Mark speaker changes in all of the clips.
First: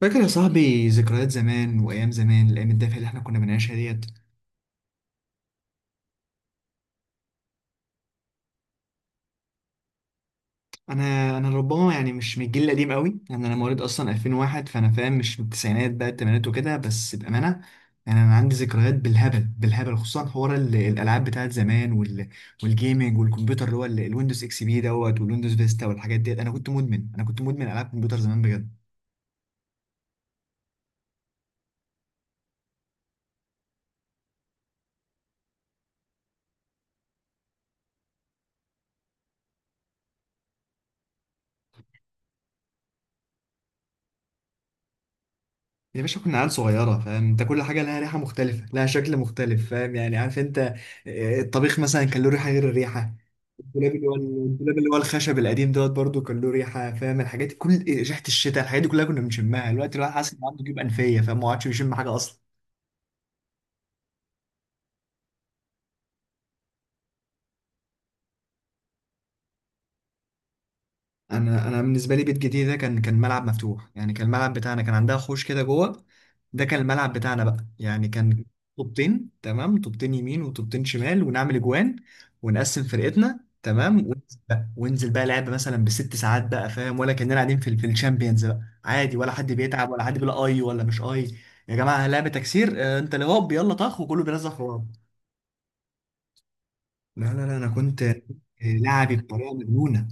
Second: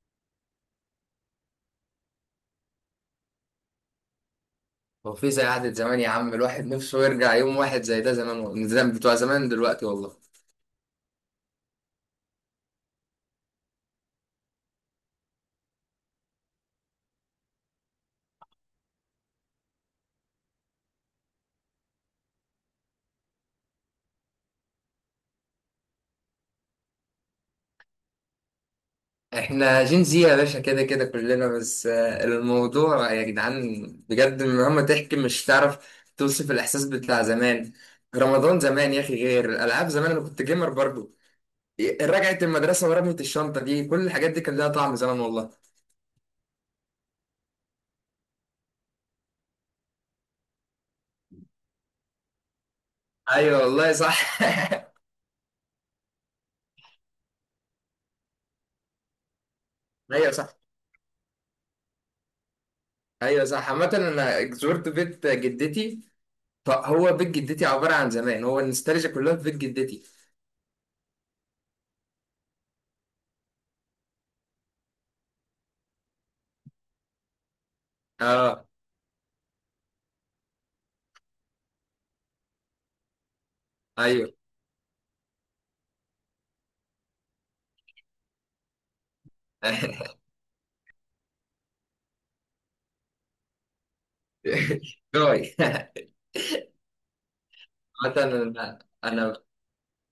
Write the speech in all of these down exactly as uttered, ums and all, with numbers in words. Speaker 1: فاكر يا صاحبي ذكريات زمان وايام زمان، الايام الدافئه اللي احنا كنا بنعيشها ديت.
Speaker 2: هو في زي قعدة زمان يا عم؟ الواحد نفسه يرجع يوم واحد زي ده. زمان والله، زمان بتوع زمان دلوقتي والله.
Speaker 1: انا انا ربما يعني مش من الجيل القديم قوي، يعني انا مواليد اصلا ألفين وواحد، فانا فاهم مش من التسعينات بقى الثمانينات وكده، بس بامانه يعني انا عندي ذكريات بالهبل بالهبل، خصوصا حوار ال- الالعاب بتاعت زمان وال والجيمنج والكمبيوتر اللي هو ال- الويندوز اكس بي دوت والويندوز فيستا والحاجات ديت. انا كنت مدمن انا كنت مدمن العاب كمبيوتر زمان بجد.
Speaker 2: احنا جين زي يا باشا، كده كده كلنا. بس آه، الموضوع يا جدعان بجد مهما تحكي مش تعرف توصف الإحساس بتاع زمان. رمضان زمان يا أخي، غير الألعاب زمان، أنا كنت جيمر برضو. رجعت المدرسة ورمية الشنطة دي، كل الحاجات دي كان لها طعم زمان والله.
Speaker 1: يا باشا كنا عيال صغيرة، فاهم انت؟ كل حاجة لها ريحة مختلفة، لها شكل مختلف، فاهم يعني؟ عارف انت، آه، الطبيخ مثلا كان له ريحه غير الريحه.
Speaker 2: أيوه والله
Speaker 1: الدولاب اللي هو
Speaker 2: صح.
Speaker 1: الدولاب اللي هو الخشب القديم دوت برضو كان له ريحه، فاهم؟ الحاجات دي، كل ريحه الشتاء الحاجات دي كلها كنا بنشمها، الوقت الواحد
Speaker 2: أيوه
Speaker 1: حاسس ان
Speaker 2: صح.
Speaker 1: عنده جيوب انفيه فما عادش بيشم حاجه اصلا.
Speaker 2: أيوه صح. عامة أنا زرت بيت جدتي، فهو بيت جدتي عبارة عن زمان، هو النوستالجيا كلها في بيت جدتي.
Speaker 1: انا انا بالنسبه لي بيت جديد ده كان كان ملعب مفتوح، يعني كان الملعب بتاعنا، كان عندها حوش كده جوه، ده كان الملعب بتاعنا بقى. يعني كان
Speaker 2: اه.
Speaker 1: طوبتين، تمام، طوبتين يمين وطوبتين شمال ونعمل اجوان ونقسم فرقتنا، تمام،
Speaker 2: ايوه.
Speaker 1: وننزل بقى وننزل بقى لعب مثلا بست ساعات بقى، فاهم؟ ولا كاننا قاعدين في ال- في الشامبيونز بقى، عادي، ولا حد بيتعب ولا حد بيقول اي ولا مش اي. يا جماعه لعبه تكسير، آه، انت اللي هوب يلا طخ وكله بينزل في بعض.
Speaker 2: جاي.
Speaker 1: لا لا لا، انا كنت
Speaker 2: عامة انا
Speaker 1: لعبي
Speaker 2: أنا
Speaker 1: بطريقه مجنونه.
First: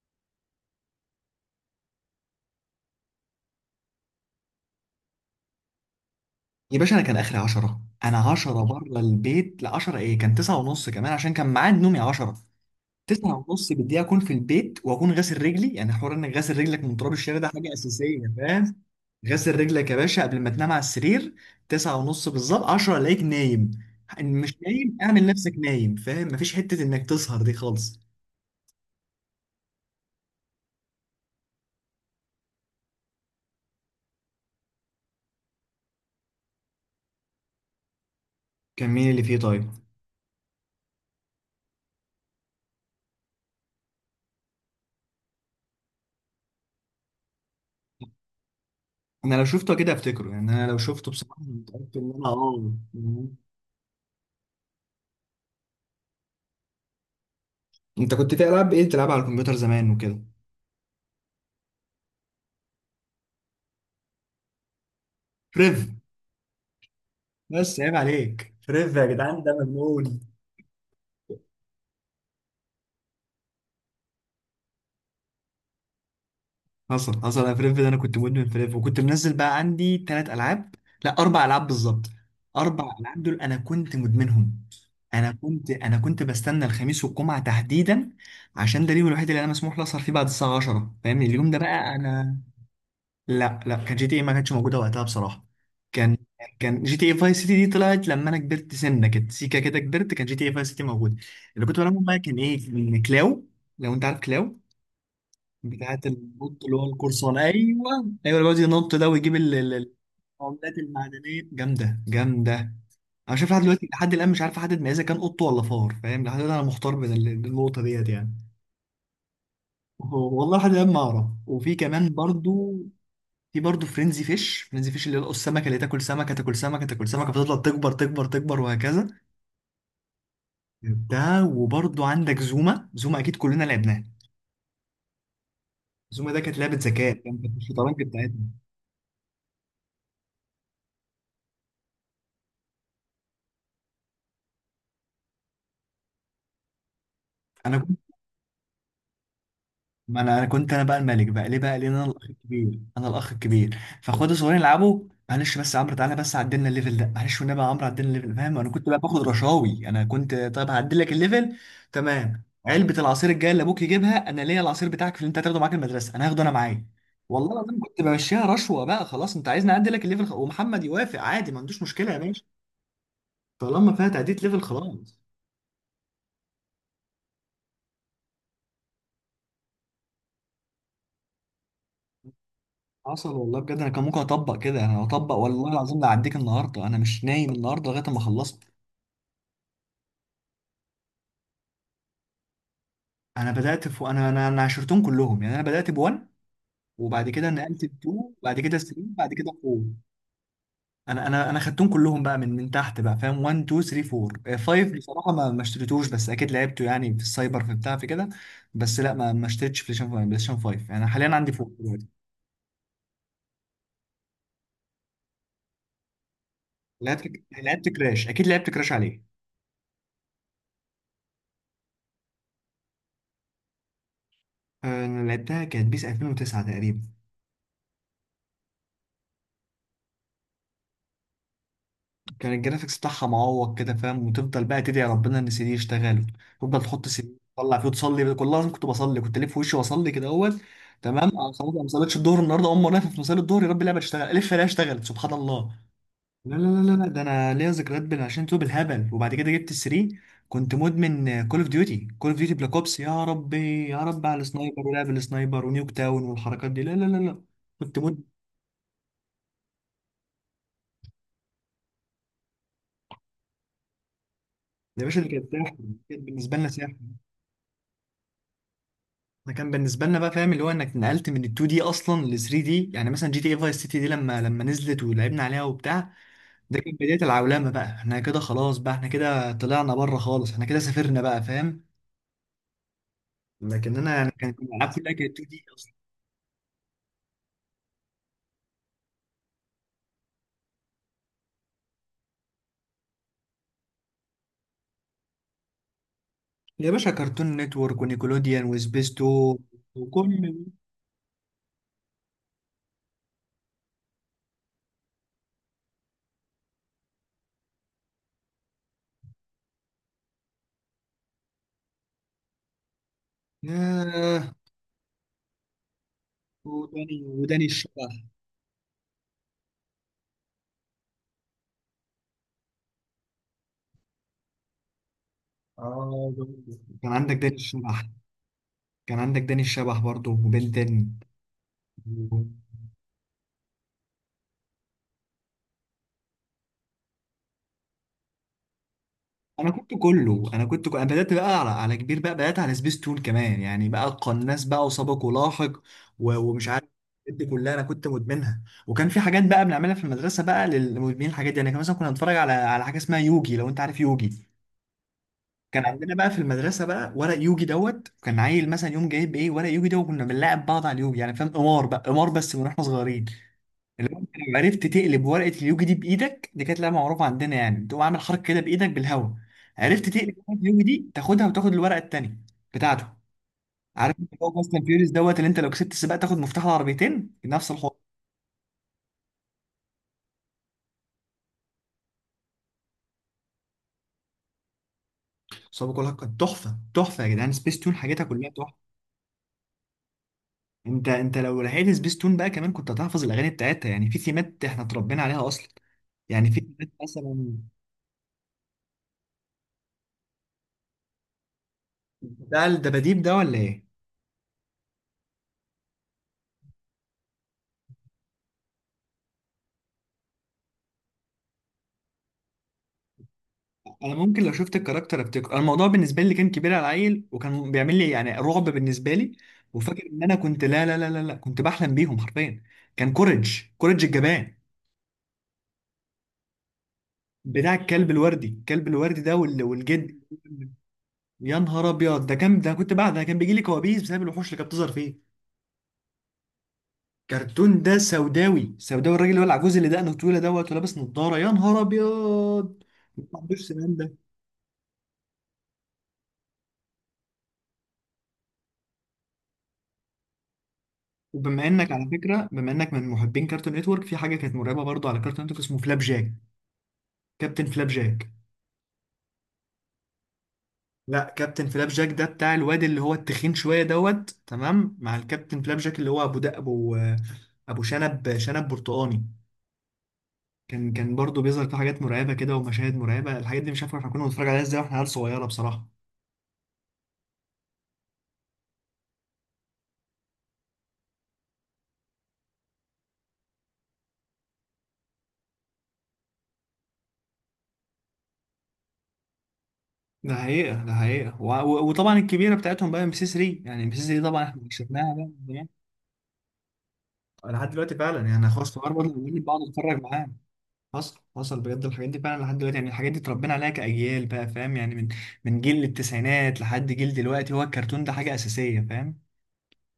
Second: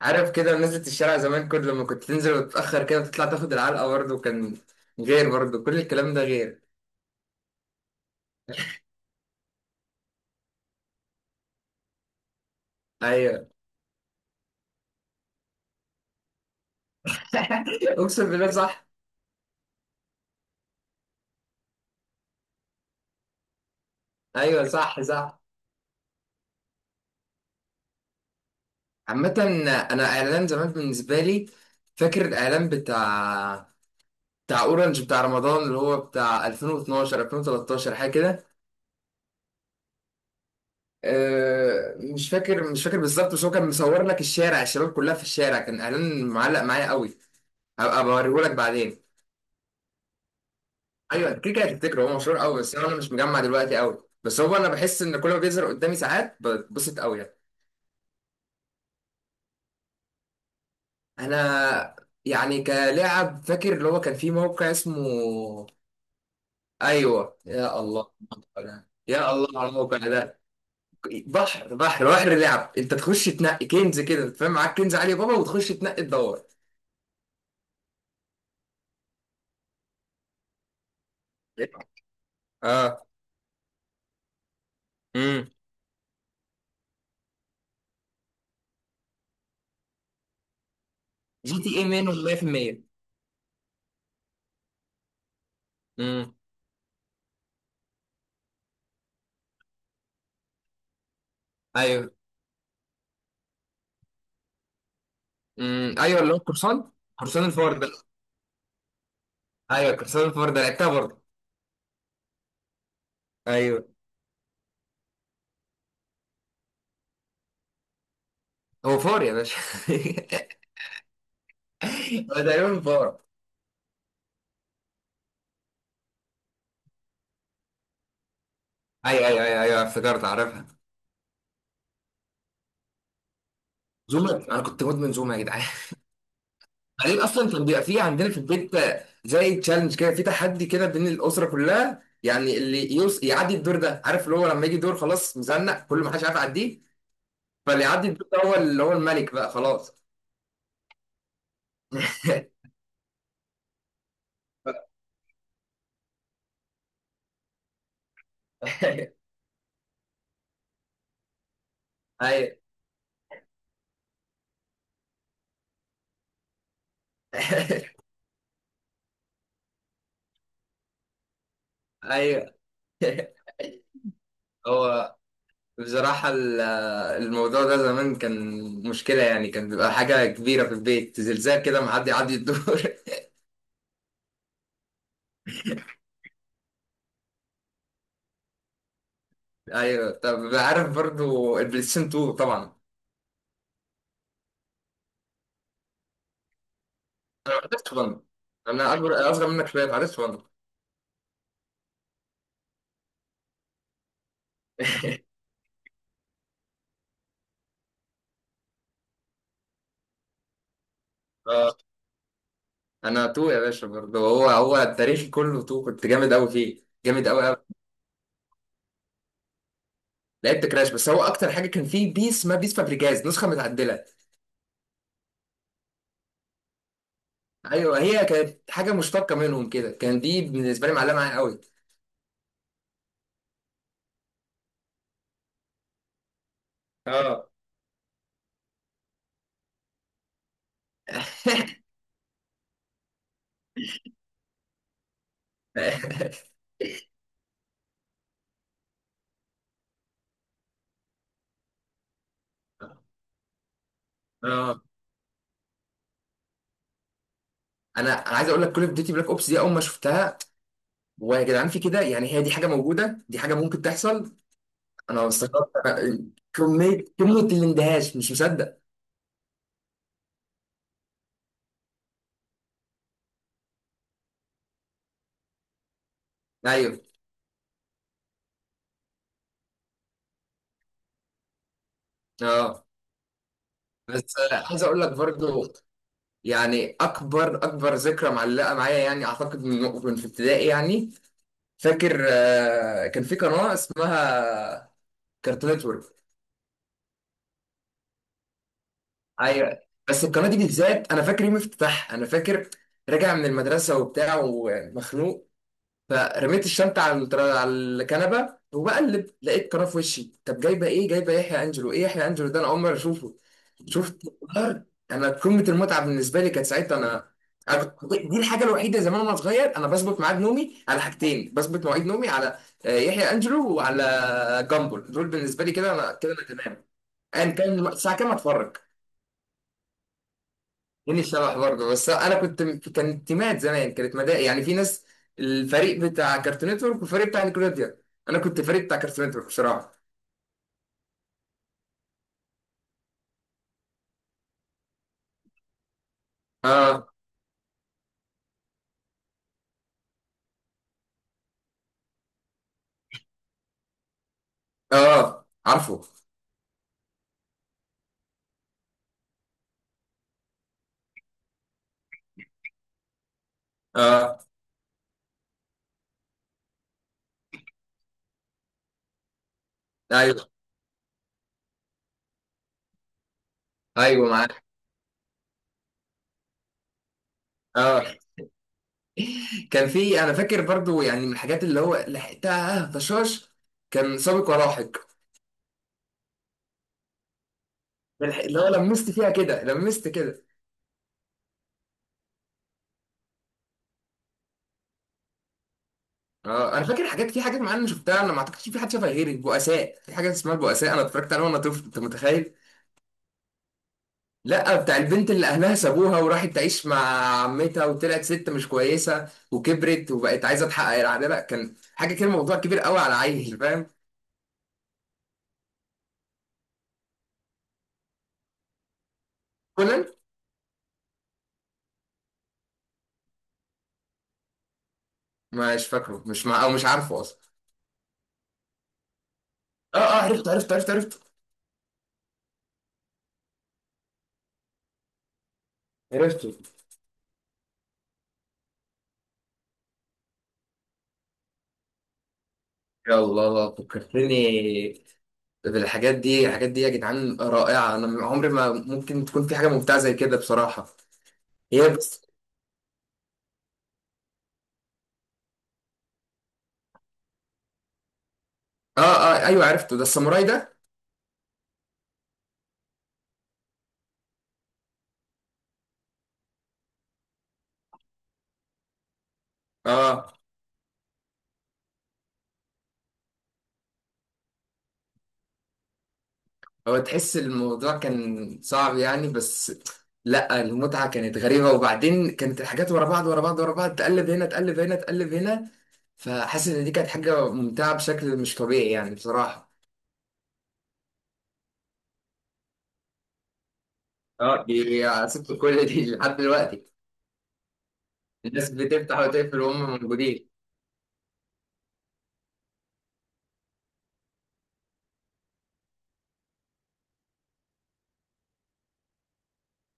Speaker 2: عارف كده نزلة الشارع زمان، كل لما كنت تنزل وتتأخر كده وتطلع تاخد العلقة برضه، كان غير برضه كل الكلام ده غير.
Speaker 1: يا باشا انا كان اخري عشرة، انا عشرة بره البيت ل عشرة، ايه، كان تسعة ونص كمان، عشان كان ميعاد نومي عشرة. تسعة
Speaker 2: ايوه.
Speaker 1: ونص بالدقيقه اكون في البيت واكون غاسل رجلي، يعني حوار انك غاسل رجلك من تراب الشارع ده حاجه اساسيه،
Speaker 2: اقسم بالله
Speaker 1: فاهم؟
Speaker 2: صح.
Speaker 1: غاسل رجلك يا باشا قبل ما تنام على السرير. تسعة ونص بالظبط، عشرة الاقيك نايم. إن مش
Speaker 2: ايوه
Speaker 1: نايم
Speaker 2: صح
Speaker 1: اعمل
Speaker 2: صح.
Speaker 1: نفسك نايم، فاهم؟ مفيش حته انك تسهر دي خالص.
Speaker 2: عامة، انا اعلان زمان بالنسبة لي، فاكر الاعلان بتاع بتاع اورنج بتاع رمضان، اللي هو بتاع ألفين واتناشر ألفين وتلتاشر حاجة كده.
Speaker 1: كان مين اللي فيه طيب؟
Speaker 2: آه، مش فاكر، مش فاكر بالظبط، بس هو كان مصور لك الشارع، الشباب كلها في الشارع، كان اعلان معلق معايا قوي. هبقى بوريهولك بعدين.
Speaker 1: انا لو شفته كده افتكره، يعني انا لو شفته
Speaker 2: ايوه
Speaker 1: بصراحه أنا
Speaker 2: كده كده
Speaker 1: متاكد
Speaker 2: هتفتكره،
Speaker 1: ان
Speaker 2: هو
Speaker 1: انا،
Speaker 2: مشهور قوي،
Speaker 1: اه.
Speaker 2: بس انا مش مجمع دلوقتي قوي، بس هو انا بحس ان كل ما بيظهر قدامي ساعات بتبسط قوي يعني.
Speaker 1: انت كنت في العاب ايه بتلعبها على الكمبيوتر زمان وكده؟
Speaker 2: انا يعني كلاعب فاكر اللي هو كان في موقع اسمه.
Speaker 1: ريف.
Speaker 2: ايوه يا
Speaker 1: بس عيب
Speaker 2: الله.
Speaker 1: عليك، فريف يا
Speaker 2: يا
Speaker 1: جدعان ده
Speaker 2: الله على الموقع
Speaker 1: مجنون.
Speaker 2: ده، بحر بحر بحر لعب، انت تخش تنقي كنز كده فاهم، معاك كنز علي بابا وتخش تنقي تدور.
Speaker 1: حصل حصل، انا فريف ده انا كنت مدمن فريف، وكنت منزل بقى عندي ثلاث العاب، لا اربع العاب بالظبط، اربع
Speaker 2: اه.
Speaker 1: العاب دول انا كنت مدمنهم. انا
Speaker 2: امم
Speaker 1: كنت انا كنت بستنى الخميس والجمعه تحديدا، عشان ده اليوم الوحيد اللي انا مسموح لي اسهر فيه بعد الساعه عشرة، فاهمني؟ اليوم
Speaker 2: جي
Speaker 1: ده
Speaker 2: تي اي
Speaker 1: بقى
Speaker 2: منهم
Speaker 1: انا.
Speaker 2: مية في المية.
Speaker 1: لا لا، كان جي تي اي ما كانتش موجوده وقتها بصراحه. كان
Speaker 2: امم
Speaker 1: كان جي تي اي فاي سيتي دي طلعت لما انا كبرت سنه كده، سيكا كده كبرت كان جي تي اي فاي سيتي موجوده. اللي كنت بلعبهم
Speaker 2: ايوه.
Speaker 1: بقى كان ايه؟ كلاو، لو انت عارف كلاو،
Speaker 2: امم
Speaker 1: بتاعت
Speaker 2: ايوه اللي هو
Speaker 1: النط، اللي هو
Speaker 2: قرصان،
Speaker 1: القرصان،
Speaker 2: قرصان الفار
Speaker 1: ايوه.
Speaker 2: ده.
Speaker 1: ايوه اللي بيقعد ينط ده ويجيب ال-
Speaker 2: ايوه
Speaker 1: ال-
Speaker 2: قرصان الفار ده،
Speaker 1: العملات
Speaker 2: لعبتها برضه.
Speaker 1: المعدنيه، جامده جامده. انا شايف لحد
Speaker 2: ايوه،
Speaker 1: دلوقتي، لحد الان مش عارف احدد ما اذا كان قط ولا فار، فاهم؟ لحد الان انا محتار بين ال- النقطه ديت يعني.
Speaker 2: هو فار يا باشا.
Speaker 1: هو- والله لحد الان ما اعرف. وفي كمان
Speaker 2: هو
Speaker 1: برضو،
Speaker 2: تقريبا فار.
Speaker 1: في برضه فرينزي فيش، فرينزي فيش اللي هو السمكه اللي تاكل سمكه تاكل سمكه تاكل سمكه فتفضل تكبر تكبر تكبر وهكذا.
Speaker 2: ايوه ايوه ايوه ايوه، افتكرت عارفها.
Speaker 1: ده وبرضه عندك زوما، زوما اكيد كلنا لعبناه.
Speaker 2: زوما، انا كنت مدمن زوما يا جدعان.
Speaker 1: زوما ده كانت لعبه ذكاء،
Speaker 2: بعدين اصلا
Speaker 1: كانت
Speaker 2: كان بيبقى
Speaker 1: الشطرنج
Speaker 2: في عندنا
Speaker 1: بتاعتنا.
Speaker 2: في البيت زي تشالنج كده، في تحدي كده بين الاسره كلها يعني، اللي يوص يعدي الدور ده، عارف اللي هو لما يجي دور خلاص مزنق، كل ما حدش عارف يعديه، فاللي
Speaker 1: انا
Speaker 2: يعدي الدور ده هو اللي هو الملك بقى خلاص.
Speaker 1: ما انا انا كنت انا بقى الملك بقى، ليه بقى؟ لان انا الاخ الكبير، انا الاخ الكبير، فاخواتي الصغيرين يلعبوا. معلش بس يا عمرو، تعالى بس عدلنا الليفل ده، معلش والنبي يا عمرو عدلنا الليفل، فاهم؟ انا كنت بقى باخد رشاوي، انا كنت طيب هعدل لك الليفل، تمام.
Speaker 2: ايوه.
Speaker 1: علبه العصير الجايه اللي ابوك يجيبها انا ليا، العصير بتاعك في اللي انت هتاخده معاك المدرسه انا هاخده انا معايا. والله العظيم كنت بمشيها رشوه بقى، خلاص انت عايزني اعدل لك الليفل، خ- ومحمد يوافق عادي، ما عندوش مشكله يا باشا،
Speaker 2: ايوه.
Speaker 1: طالما فيها تعديل ليفل،
Speaker 2: هو
Speaker 1: خلاص.
Speaker 2: بصراحة ال- الموضوع ده زمان كان مشكلة يعني، كان بيبقى حاجة كبيرة في البيت، زلزال كده معدي عدي الدور.
Speaker 1: حصل والله بجد، انا كان ممكن اطبق كده، انا اطبق والله العظيم، لا اعديك النهارده، انا مش نايم النهارده لغايه ما خلصت.
Speaker 2: أيوة، طب عارف برضو البلاي ستيشن اتنين طبعا.
Speaker 1: انا بدات في انا انا انا عشرتهم كلهم يعني، انا بدات ب1، وبعد كده
Speaker 2: أنا ما
Speaker 1: نقلت
Speaker 2: عرفتش
Speaker 1: ل2،
Speaker 2: ون.
Speaker 1: بعد كده
Speaker 2: أنا
Speaker 1: تلاتة،
Speaker 2: أكبر،
Speaker 1: بعد
Speaker 2: أصغر
Speaker 1: كده
Speaker 2: منك
Speaker 1: اربعة.
Speaker 2: شوية، ما عرفتش ون.
Speaker 1: انا انا انا خدتهم كلهم بقى من من تحت بقى، فاهم؟ واحد، اتنين، ثلاثة، أربعة، خمسة. بصراحه ما ما اشتريتوش، بس اكيد لعبته يعني، في السايبر، في بتاع، في كده. بس لا ما ما اشتريتش بلاي ستيشن خمسة. بلاي ستيشن خمسة، انا حاليا عندي أربعة
Speaker 2: آه،
Speaker 1: دلوقتي.
Speaker 2: أنا اتنين يا باشا برضو، هو هو التاريخ كله اتنين، كنت جامد أوي فيه، جامد
Speaker 1: لعبت
Speaker 2: أوي أوي.
Speaker 1: لعبت كراش، اكيد لعبت كراش عليه.
Speaker 2: لعبت كراش، بس هو أكتر حاجة كان فيه بيس ما بيس فابريجاز، نسخة متعدلة.
Speaker 1: آه، انا لعبتها كانت بيس ألفين و تسعة تقريبا.
Speaker 2: أيوة، هي كانت حاجة مشتقة منهم كده، كان دي بالنسبة لي معلقة معايا أوي.
Speaker 1: كان الجرافيكس بتاعها معوق كده، فاهم؟ وتفضل بقى تدعي ربنا ان سي دي يشتغل، تفضل تحط سي دي
Speaker 2: اه.
Speaker 1: تطلع فيه وتصلي، كل لازم كنت بصلي، كنت الف وشي واصلي كده اول، تمام أنا خلاص، أنا ما صليتش الظهر النهارده اقوم وانا واقف في مصلي الظهر، يا رب اللعبه تشتغل، الف الاقيها اشتغلت، سبحان الله. لا لا لا لا لا، ده انا ليا ذكريات بال- عشان تو بالهبل، وبعد كده جبت السري، كنت مدمن كول اوف ديوتي. كول اوف ديوتي بلاك اوبس، يا ربي يا رب على
Speaker 2: اه،
Speaker 1: السنايبر ولعب السنايبر ونيوك تاون والحركات دي، لا لا لا لا كنت
Speaker 2: انا
Speaker 1: مدمن.
Speaker 2: عايز اقول لك كل اوف ديوتي بلاك اوبس دي اول ما شفتها، ويا جدعان في كده يعني؟ هي دي حاجه موجوده، دي حاجه ممكن تحصل؟
Speaker 1: يا باشا
Speaker 2: انا
Speaker 1: دي كانت
Speaker 2: استغربت،
Speaker 1: سحر، كانت بالنسبه لنا سحر،
Speaker 2: كميه كميه الاندهاش، مش مصدق.
Speaker 1: انا كان بالنسبه لنا بقى، فاهم؟ اللي هو انك نقلت من ال اتنين دي اصلا ل ثلاتة دي، يعني مثلا جي تي اي فايس سيتي دي لما لما نزلت ولعبنا عليها وبتاع، ده كانت
Speaker 2: ايوه.
Speaker 1: بدايه العولمه بقى، احنا كده خلاص بقى، احنا كده طلعنا بره خالص، احنا كده سافرنا بقى، فاهم؟
Speaker 2: اه.
Speaker 1: لكن انا يعني
Speaker 2: بس آه،
Speaker 1: كانت
Speaker 2: عايز
Speaker 1: الالعاب
Speaker 2: اقول
Speaker 1: كلها
Speaker 2: لك
Speaker 1: كانت اتنين دي
Speaker 2: برضو
Speaker 1: اصلا.
Speaker 2: يعني، اكبر اكبر ذكرى معلقه معايا يعني، اعتقد من من في ابتدائي يعني، فاكر آه، كان في قناه اسمها كارتون نتورك.
Speaker 1: يا باشا كرتون نتورك ونيكولوديان وسبيستو
Speaker 2: ايوه. بس القناه
Speaker 1: وكل.
Speaker 2: دي بالذات انا فاكر يوم افتتاحها، انا فاكر راجع من المدرسه وبتاع ومخنوق، فرميت الشنطه على التر- على الكنبه، وبقلب لقيت قناه في وشي، طب جايبه ايه؟ جايبه يحيى انجلو، ايه يحيى انجلو ده، انا اول مره اشوفه، شفت
Speaker 1: ياه،
Speaker 2: القرار؟ انا قمه المتعه بالنسبه لي كانت ساعتها.
Speaker 1: وداني
Speaker 2: انا
Speaker 1: وداني
Speaker 2: أنا كنت-
Speaker 1: الشبح.
Speaker 2: دي الحاجه الوحيده زمان وانا صغير، انا بظبط ميعاد نومي على حاجتين، بظبط مواعيد نومي على آه، يحيى انجلو وعلى جامبل، دول بالنسبه لي كده انا كده
Speaker 1: اه،
Speaker 2: انا تمام.
Speaker 1: كان عندك
Speaker 2: ايا
Speaker 1: داني
Speaker 2: كان
Speaker 1: الشبح،
Speaker 2: الساعه كام اتفرج.
Speaker 1: كان عندك داني الشبح برضه، وبنتن.
Speaker 2: جيني شبح برضه، بس انا كنت، كانت تيمات زمان، كانت مدارس يعني، في ناس الفريق بتاع كارتون نتورك والفريق بتاع نيكلوديا، انا كنت فريق بتاع كارتون نتورك
Speaker 1: انا كنت
Speaker 2: بصراحه.
Speaker 1: كله انا كنت انا بدات بقى على على كبير بقى، بدات على سبيس تون كمان، يعني بقى قناص بقى، وسابق ولاحق، و- ومش عارف،
Speaker 2: اه.
Speaker 1: الحاجات دي كلها انا كنت مدمنها. وكان في حاجات بقى بنعملها في المدرسه بقى للمدمنين الحاجات دي، يعني كان مثلا كنا نتفرج على على حاجه اسمها يوجي، لو انت عارف يوجي.
Speaker 2: اه
Speaker 1: كان
Speaker 2: عارفه.
Speaker 1: عندنا بقى في المدرسه بقى ورق يوجي دوت، كان عيل مثلا يوم جايب ايه ورق يوجي ده، وكنا بنلاعب بعض على اليوجي يعني، فاهم؟ قمار بقى، قمار بس من واحنا صغيرين. لو انت
Speaker 2: اه.
Speaker 1: لو عرفت تقلب ورقه اليوجي دي بايدك، دي كانت لعبه معروفه عندنا يعني، بتقوم عامل حركه كده بايدك بالهواء، عرفت تقلب
Speaker 2: ايوه.
Speaker 1: ورقه اليوجي دي تاخدها وتاخد الورقه التانيه بتاعته. عارف
Speaker 2: ايوه
Speaker 1: انت هو
Speaker 2: معاك.
Speaker 1: فاست اند فيوريوس دوت، اللي انت لو كسبت السباق تاخد مفتاح العربيتين، نفس الحوار.
Speaker 2: اه. كان في، انا فاكر برضو يعني من الحاجات اللي هو لحقتها طشاش، كان سابق ولاحق.
Speaker 1: صعب كلها كانت تحفه، تحفه يا جدعان، سبيس تون حاجاتها
Speaker 2: بلحق-
Speaker 1: كلها
Speaker 2: اللي هو
Speaker 1: تحفه.
Speaker 2: لمست فيها كده، لمست كده.
Speaker 1: انت انت لو لحقت سبيس تون بقى كمان كنت هتحفظ الاغاني بتاعتها، يعني في ثيمات احنا اتربينا عليها اصلا، يعني في
Speaker 2: اه انا
Speaker 1: ثيمات
Speaker 2: فاكر حاجات، في
Speaker 1: مثلا.
Speaker 2: حاجات معينه شفتها انا ما اعتقدش في حد شافها غيري، البؤساء، في حاجه اسمها البؤساء، انا اتفرجت عليها وانا طفل، انت متخيل؟
Speaker 1: بتاع الدباديب ده ولا ايه؟
Speaker 2: لا، بتاع البنت اللي اهلها سابوها وراحت تعيش مع عمتها، وطلعت ست مش كويسه، وكبرت وبقت عايزه تحقق العداله، كان حاجه كده موضوع كبير قوي على عيل فاهم.
Speaker 1: انا ممكن لو شفت الكاركتر افتكر، أنا الموضوع بالنسبه لي كان كبير على العيل، وكان بيعمل لي يعني رعب بالنسبه لي، وفاكر
Speaker 2: كونان.
Speaker 1: ان انا كنت، لا لا لا لا لا، كنت بحلم بيهم حرفيا. كان كوريج، كوريج الجبان.
Speaker 2: مش فاكره، مش مع او مش عارفه اصلا.
Speaker 1: بتاع الكلب الوردي، الكلب الوردي ده، وال-
Speaker 2: اه
Speaker 1: والجد.
Speaker 2: اه، عرفت عرفت عرفت عرفت.
Speaker 1: يا نهار ابيض، ده كان، ده كنت، بعد ده كان بيجي لي كوابيس بسبب الوحوش اللي كانت بتظهر فيه.
Speaker 2: عرفته.
Speaker 1: كرتون ده سوداوي سوداوي، الراجل اللي هو العجوز اللي دقنه طويله دوت ولابس نضاره، يا نهار ابيض،
Speaker 2: يا
Speaker 1: ما عندوش
Speaker 2: الله
Speaker 1: سنان.
Speaker 2: فكرتني بالحاجات دي، الحاجات دي يا جدعان رائعه، انا عمري ما ممكن تكون في حاجه ممتعه زي كده بصراحه.
Speaker 1: وبما
Speaker 2: هي
Speaker 1: انك على
Speaker 2: بس.
Speaker 1: فكره، بما انك من محبين كارتون نتورك، في حاجه كانت مرعبه برضو على كارتون نتورك اسمه فلاب جاك، كابتن فلاب جاك.
Speaker 2: اه اه ايوه عرفته، ده الساموراي ده.
Speaker 1: لا كابتن فلاب جاك ده بتاع الواد اللي هو التخين شويه دوت، تمام، مع الكابتن فلاب جاك اللي هو ابو ده، ابو ابو شنب، شنب برتقاني.
Speaker 2: اه.
Speaker 1: كان كان برضو بيظهر في حاجات مرعبه كده ومشاهد مرعبه، الحاجات دي مش عارف احنا كنا بنتفرج عليها ازاي واحنا عيال صغيره بصراحه.
Speaker 2: هو تحس الموضوع كان صعب يعني، بس لا المتعة كانت غريبة، وبعدين كانت الحاجات ورا بعض ورا بعض ورا بعض، تقلب هنا تقلب هنا تقلب هنا، فحاسس ان دي كانت حاجة ممتعة بشكل مش طبيعي يعني بصراحة.
Speaker 1: ده حقيقه، ده حقيقه، و... و... وطبعا الكبيره بتاعتهم بقى ام سي تلاتة، يعني ام سي تلاتة طبعا
Speaker 2: اه،
Speaker 1: احنا
Speaker 2: دي
Speaker 1: كسبناها بقى من
Speaker 2: سبت
Speaker 1: زمان.
Speaker 2: كل دي لحد دلوقتي،
Speaker 1: لحد دلوقتي فعلا يعني،
Speaker 2: الناس
Speaker 1: خلاص الحوار برضه
Speaker 2: بتفتح
Speaker 1: بيقول لي بقعد
Speaker 2: وتقفل وهم
Speaker 1: اتفرج معاه.
Speaker 2: موجودين.
Speaker 1: حصل حصل بجد، الحاجات دي فعلا لحد دلوقتي، يعني الحاجات دي اتربينا عليها كأجيال بقى، فاهم؟ يعني من من جيل التسعينات لحد جيل دلوقتي هو الكرتون ده حاجة أساسية، فاهم؟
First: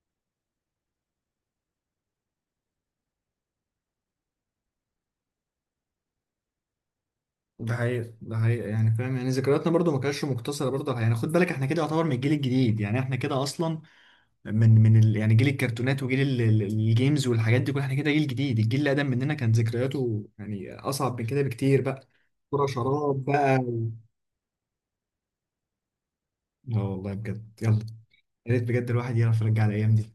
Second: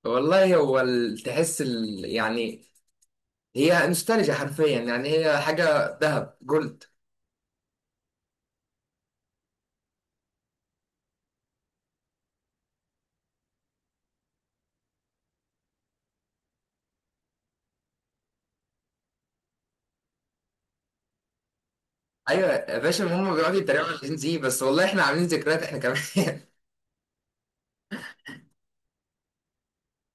Speaker 2: والله هو ال- تحس ال... يعني، هي نوستالجيا حرفيا يعني، هي حاجة ذهب جولد.
Speaker 1: ده حقيقة، ده حقيقة، يعني فاهم؟ يعني ذكرياتنا برضو ما كانتش مقتصرة برضو على- يعني خد بالك احنا كده يعتبر من الجيل الجديد، يعني احنا كده أصلا من من ال... يعني جيل الكرتونات وجيل ال... ال- الجيمز والحاجات دي كلها، احنا كده جيل جديد، الجيل اللي أقدم مننا كان ذكرياته يعني أصعب من كده بكتير بقى.
Speaker 2: ايوه
Speaker 1: كرة
Speaker 2: يا باشا،
Speaker 1: شراب
Speaker 2: هم
Speaker 1: بقى
Speaker 2: بيقعدوا يتريقوا
Speaker 1: و-
Speaker 2: على الجين زي، بس والله احنا عاملين ذكريات احنا كمان.
Speaker 1: لا والله بجد، يلا، يا ريت بجد الواحد يعرف يرجع الأيام دي.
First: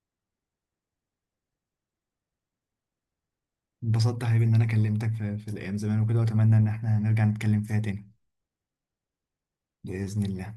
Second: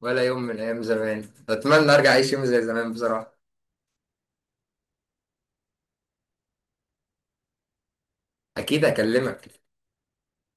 Speaker 2: ولا يوم من ايام زمان اتمنى ارجع اعيش يوم زي زمان بصراحه.
Speaker 1: انبسطت يا حبيبي ان انا كلمتك في, في الايام زمان وكده، واتمنى ان احنا نرجع نتكلم فيها تاني،
Speaker 2: اكيد اكلمك.
Speaker 1: بإذن الله.